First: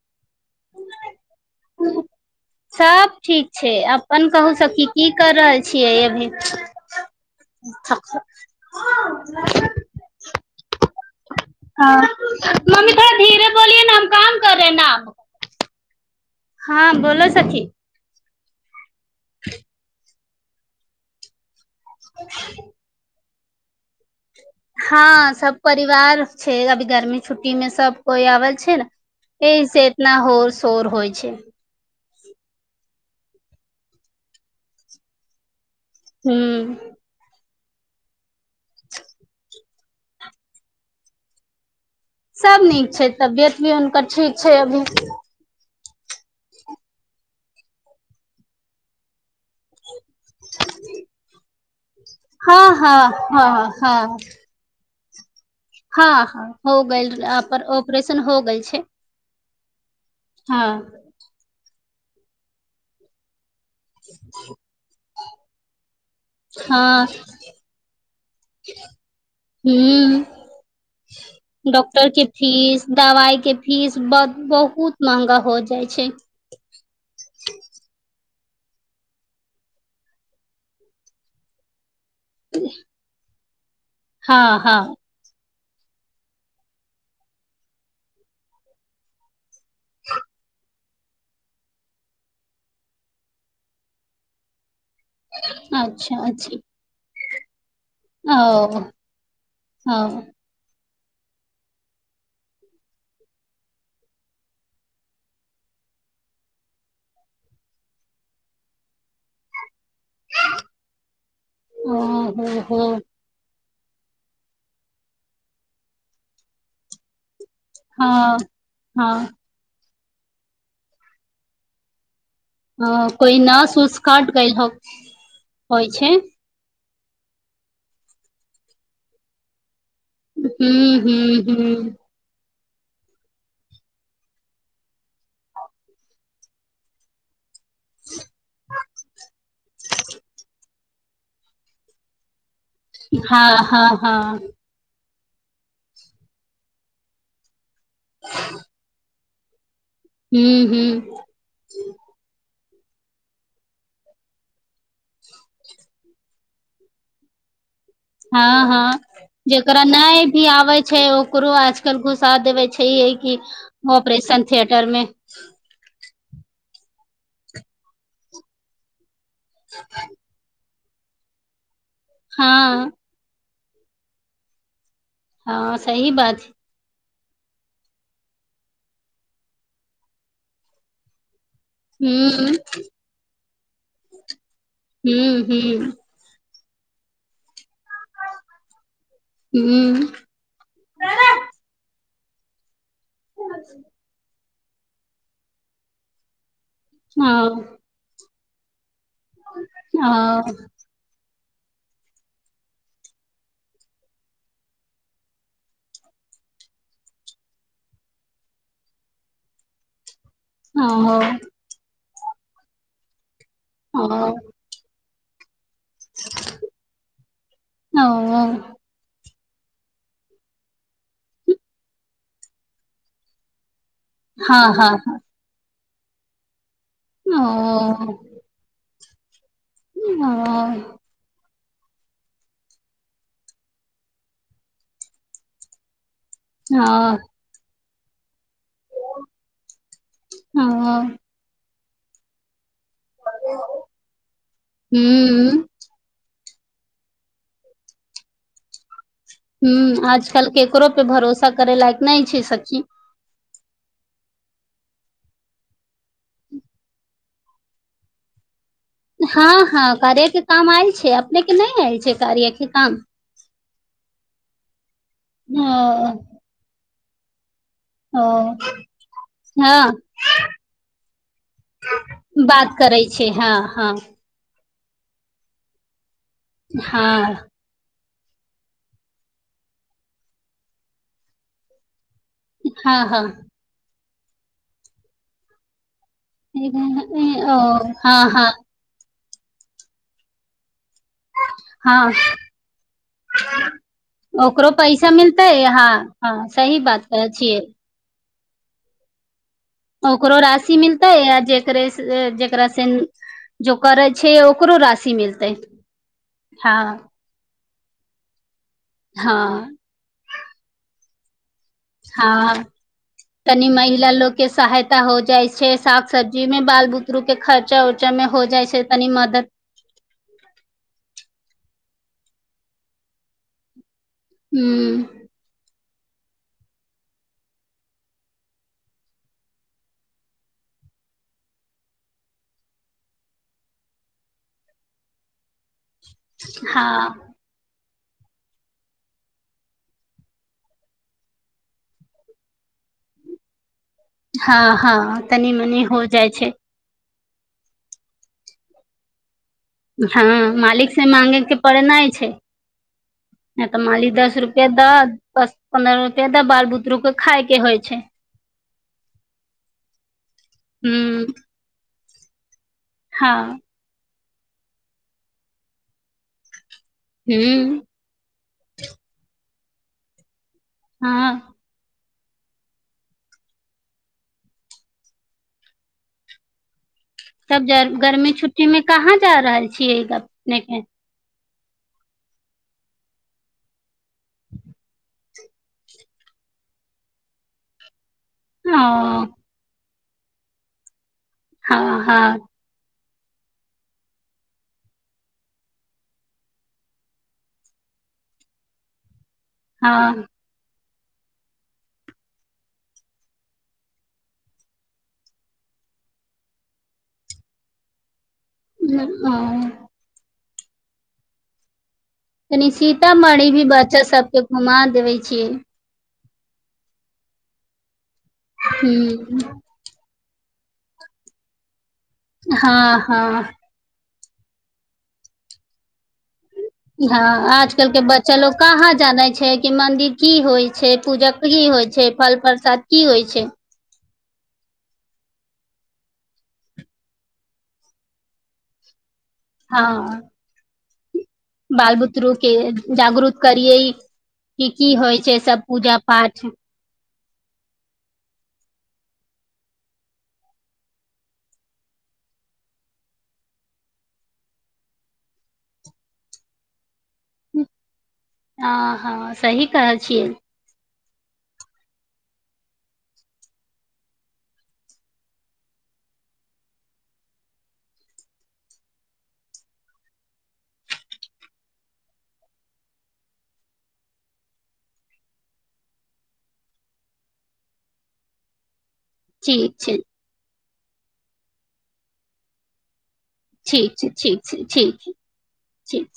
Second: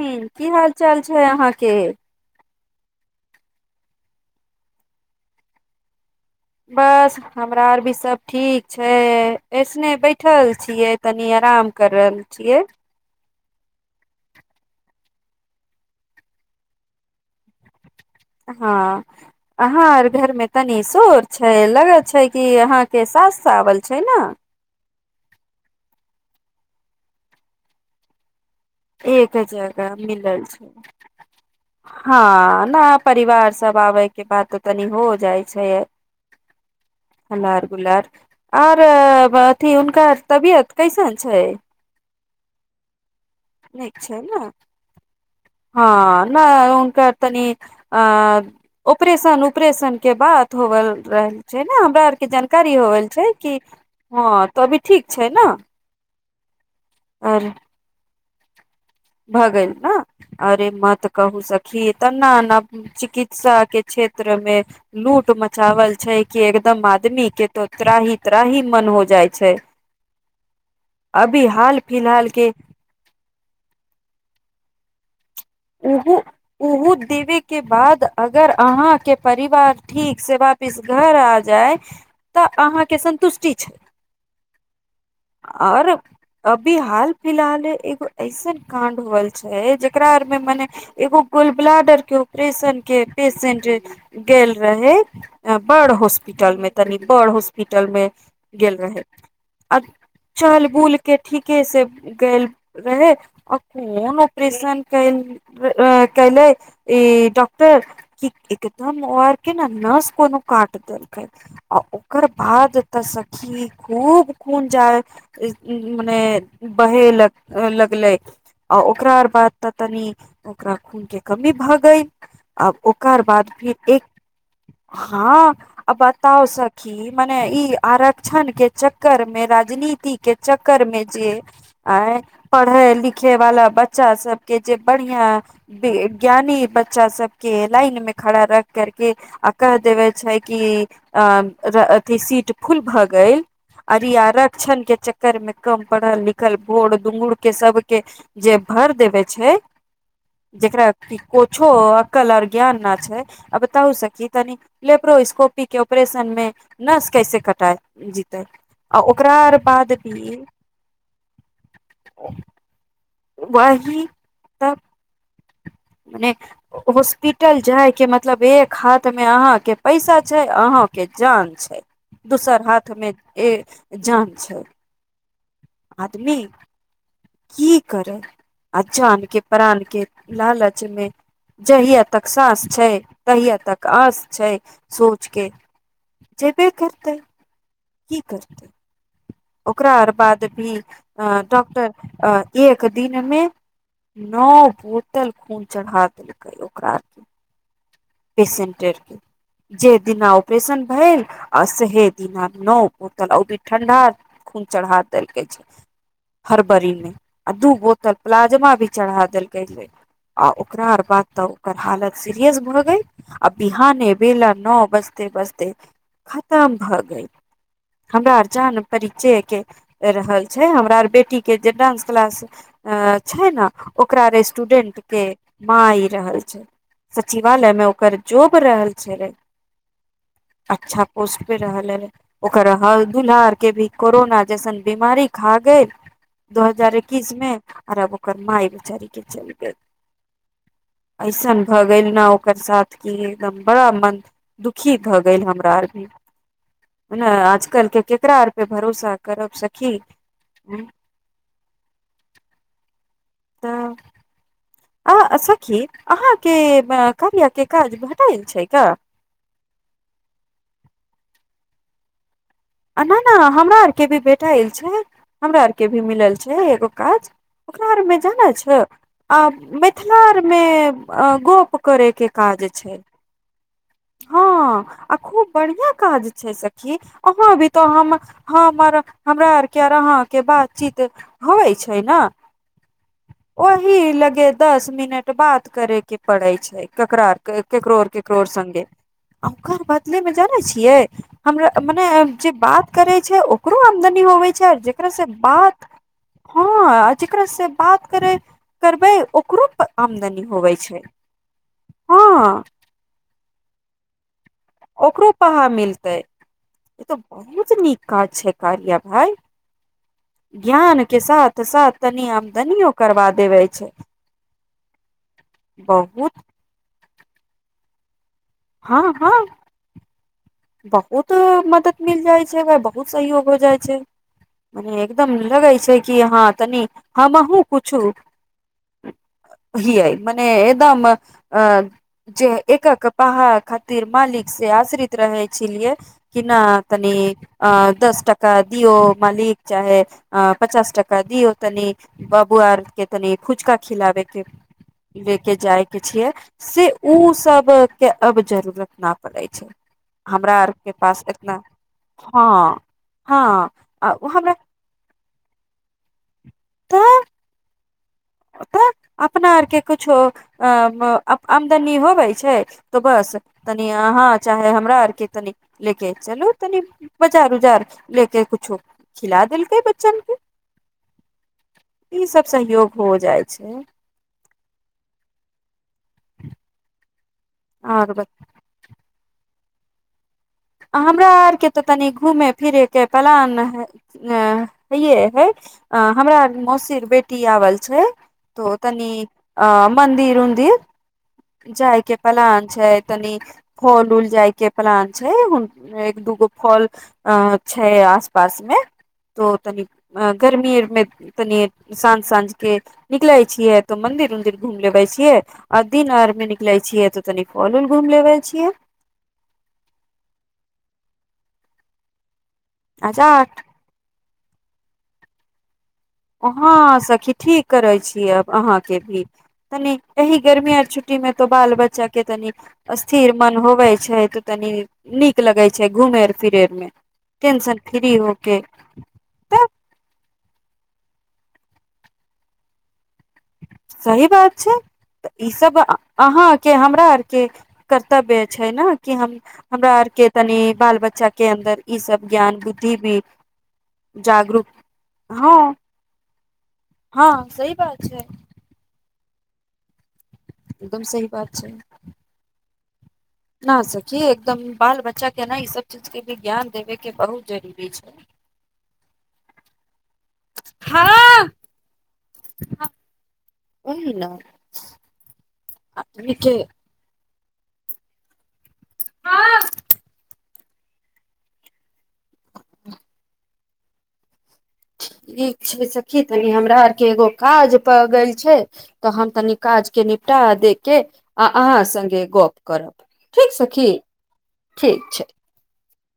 हुँ की हाल चाल छै अहाँके सब ठीक छै अपन कहू सब की की कर रहल छियै अभी बस हमरा आर भी सब ठीक छै ऐसने बैठल छियै तनी आराम कर हँ रहल छियै मम्मी तोड़ धीरे बोलियए न हम काम कर रहेै नाम हँ बोलो सखी हँ आहाँर घरमें तनीसोर छै लगत छै कि अहाँ के सास चावल छै ने हँ सब परिवार छै अभी गर्मी छुट्टी में सब कोई आवल छै एक ने एसे जगह एतना मिलल होर छै शोर होइ छै हँ ने परिवार सब आबे के बाद तऽ तनि हो जाइ छै हू बड़ा दुलार आओर बथी कार तबियत कैसन छै सब नीक छै तबियत भी नीक हुनकर ठीक ने छै अभी हँ नहि ओनक तनि अ उपरेशन उपरेशन के बात होवल रहल छै ने हमरा आर के हँ जानकारी हँ होवल छै हँ कि हँ त अभी ठीक छै ने हँ हँ हो गेल आर ओकर तन हो गेल छै भऽ गेलल ने अरे हँ मत कहू सखी तऽ न न चिकित्सा के क्षेत्र मे लूट धुम मचावल छै कि एकदम हँ आदमी के तऽ त्राहि त्राहि मन हो जाइ छै हूँ अभी हाल डॉक्टर फिलहाल के फीस दवाई के फीस ब बहुत महंगा हो जाइ छै ओहो देवे के बाद अगर अहा के परिवार ठीक से वापिस घर आ जाय तऽ अहाँके संन्तुष्टि [unintelligible] हँ हँ आओर अभी हाल फिलहाल एगो ऐसन कांड होल छै जेकरा मे मने एगो गोल ब्लाडर के ऑपरेशन के पेशेंट गेल रहे बड़ अच्छा हॉस्पिटल अच्छा मे तनी बड़ हास हॉस्पिटल मे गेल ओ रहे आ ओ चल बूल के ठीके से गेल रहे आ कोन ऑपरेशन कयल कयलक ई डॉक्टर कि एकदम ओ आर के न नस कोनो काट देलकै आ ओकर ओ बाद हो तऽ सखी खूब खून जाइ मने बहेलक लगले हँ आ हँ ओकरा बाद तनी ओकरा खून के कमी भऽ गई आब हँ ओकर कोइ बाद न फिर एक सुसकट गइल हो हँ होइ आ छै बताउ स खी मने ई आरक्षण के चक्कर मे राजनीति तीके हूँ चकरमे हूँ जे हूँ आंए पढ़े लिखे वाला बच्चा सब के जे बढ़िया वि ज्ञानी बच्चा सब के लाइन मे खड़ा रख करके आ कह देवे छै कि अ अथी सीट फूल भऽ गइल हँ हँ आर ई हँ आरक्षण के चक घरमें कम पढ़ल लिखल भोर दूंगुड़ के सब के जे भर देबय छै हूँ जेकरा हूँ कुछो अकल आर ज्ञान ना छै आ बताउ सखी तनी लेब्रोस्कोपी के ऑपरेशन मे नस कैसे कटाइ हँ हँ जेकरा नहि भी आबे छै ओकरो आजकल घुसा देबे छै वही ऑपरेशन तब थथिएटर मे हॉस्पिटल जाइ कि मतलब एक हा मे अहा के पैसा छै अहा के जान छै दूसर हँ हाथमे ए जान छै हँ सही आदमी बात की करै अजान के प्राण के लालचमे जहिय तक हूँ सांस छै तहिया तक तक आश छै हू सोच के हू जेबे करतै की करते ओकरा हुं बाद भी डॉक्टर अ गेल क दिनमे नओ बोतल खूचल हादिल कर हुँ पेसेंटेड जे दिना ऑपरेशन भेल आ सहे दिना नओ बोतल अ भी ठंडा खून चढ़ा देलक छै फरवरी मे आ दू बोतल प्लाज्ममा भी चढ़ा देलक छै आ ओकरा आर बात तऽ ओकर हालत सिरियस भ गेल ह विहाने भेला न बजे त बस ते खतम भऽ गय हमरा अर जान परिचय के रहल छै हमरा आर बेटी के जे डानंस क्लास अ छै ने ओकरा रेस्टूडेंट आजकल के माय रहल छै सचिवालय मे वो कर्जजो मे रहल से ह ह रहल ह ओकर हर दुल्हार के भी कोरोना जैसन बीमारी खा गेल दू हजार एकैस मे आराब कर माय विचारी के चल गेल ऐसन भऽ गेल न ओकर साथ क एकदम बड़ा मन दुखी भऽ गेल हमरा आर भी आजकल के ककरा आर पे भरोसा करब सखी ह आजकल केकरो पे भरोसा करै लायक नहि छै सखी तऽ अ सखी अहाँके कार्या के काज भेटाएल छै का हँ हँ करेके काम आयल छै अपने नहि आयल छै कार्य के काम आ ना ना हमरा आर के भी बेटा आयल छै हमरा आरके भी हँ मिलल छै एगो काज ओकरा आरमे जानै हँ छ आ हँ मिथिला आरमे गप करैके काज बात छै करै हँ हँ हँ आ खूब बढ़िया काज सखी हँ अहाँ अ भी तऽ हम हम आर हमरा आर के आ अहाँके बातचीत होवइ छै ने हँ हँ ओहि लगे दस मिनट बात करेग के पड़े छै केकर आ केकरो हँ केकरो हँ सगे हम घर बदले मे जानै छी ये हमरा हँ मने जे बात करै छै ओकरो आमदनी होवे ओकरो छै पैसा जेकरास से मिलतै बात हँ हँ सही बात कहै जेकरास छियै से बात करे करबै ओ ओकरो राशि मिलता है य जेकर हँ जेकरास से जो करै छै ओकरो राशि ओकरो मिलतै पहा मिलतै हँ ई तऽ बहुत नीक काज छै कारिया भाय हँ ज्ञान के साथ साथ तनी हँ आमदनियो करबा देवे तनि छै महिला लोग के सहायता हो जाइ छै साग बहुत सब्जी मे बाल बू बुदरूके खर्चा उर्चा मे हो जाइ छै हँ तनी हँ मदद बहुत मदद मिल जाइ छै भाय बहुत सहयोग हो जाइ छै मने हूँ एकदम लगैय छै क हँ तनी हमे ह पूछु ही मने एकदम अ जे एकक पहा खातिर मालिक से आश्रित रहै छलियए केना हँ तनी अ दस टका दियौ मालिक चाहे अ पचास टाका दियौ तनि बाबुआ आर के तनि फुचका खिलाबे के हँ हँ तनी लेके मनी जाइके हो जाइ छियै छै से उ सब के अब जरूरत न पड़य छै हँ हमरा आर मालिक के से पास मांगे के एतना पड़य ना छै हँ हँ नहि तऽ मालिक आ दस हमरा रुपया दऽ दस पन्द्रह ज्यादा बाल बुदरू के तऽ खाय के होइ छै तऽ अपना आरके कुछो अ हूँ आमदानी हो होबै छै तऽ बस हँ तनी अहाँ चाहे हमरा आर के तनी लेके चलू तनी बजार हूँ उजार लेके कुछो खिला देल के बच्चन के हँ ई सब सहयोग हो जाइ छै तब ज आओर गर्मी छुट्टी में कहाँ जा रहल छै छियै ग हमरा आर के तऽ तनि घूमे फिरे के प्लान हेे हे हमरा आर के मौसीके बेटी आवल छै तै ओ तनी अ मन्दिर उन्दिर हँ जाइके हँ प्लान छै तनी फल उल जाय के प्लान छै एक दूगो फल अ छै आस पास मे तो तनी हँ गर्मी आर मे तनि साँझ साँझ के निकलै छियै तऽ मंदिर उन्दिर घूम लेबे छियै आ दिन आर में निकले छियै तऽ तनी फल उल घुम लेबे छियै ह ओ कनि आ सीतामढ़ी जाट भी बच्चा सबके घुमा देबै छियै हँ सखी ठीक करै छी अहाँके भी हूँ तनी एहि गर्मी आ छु्टीमे तो बाल बच्चा के तनि हँ स्थिर हँ मन होवे छै त तनी नीक लगे छै घूमे फिरे मे हँ टेंशन आजकल के फ्री बच्चा लोग होके कहाँ जानै छै तऽ कि मंदिर की होइ छै पूजा की होइ छै फल प्रसाद की होइ छै सही बात छै तऽ ई सब अहाँके हमरा आरके कर्तव्य छै ने कि हम हमरा आर हँ के तनि बाल बच्चा बाल बुतरू के जागरूत करियै जागरूक कि की होइ छै हँ सब पूजा पाठ हँ सही बात छै एकदम सही बात छै न सखी एकदम बाल बच्चा के ने ई सब चीज के भी ज्ञान देबेके बहुत जरूरी छै हँ हँ सही कहै छियै हाँ अपनी के हाँ ठीक छै सखी तनी हमरा आरके एगो काज प गेल गेल छै त हम तनी ठीक काज छै के निपटा दे के अहाँ सगे गप करब ठीक छै ठीक छै ठीक छै ठीक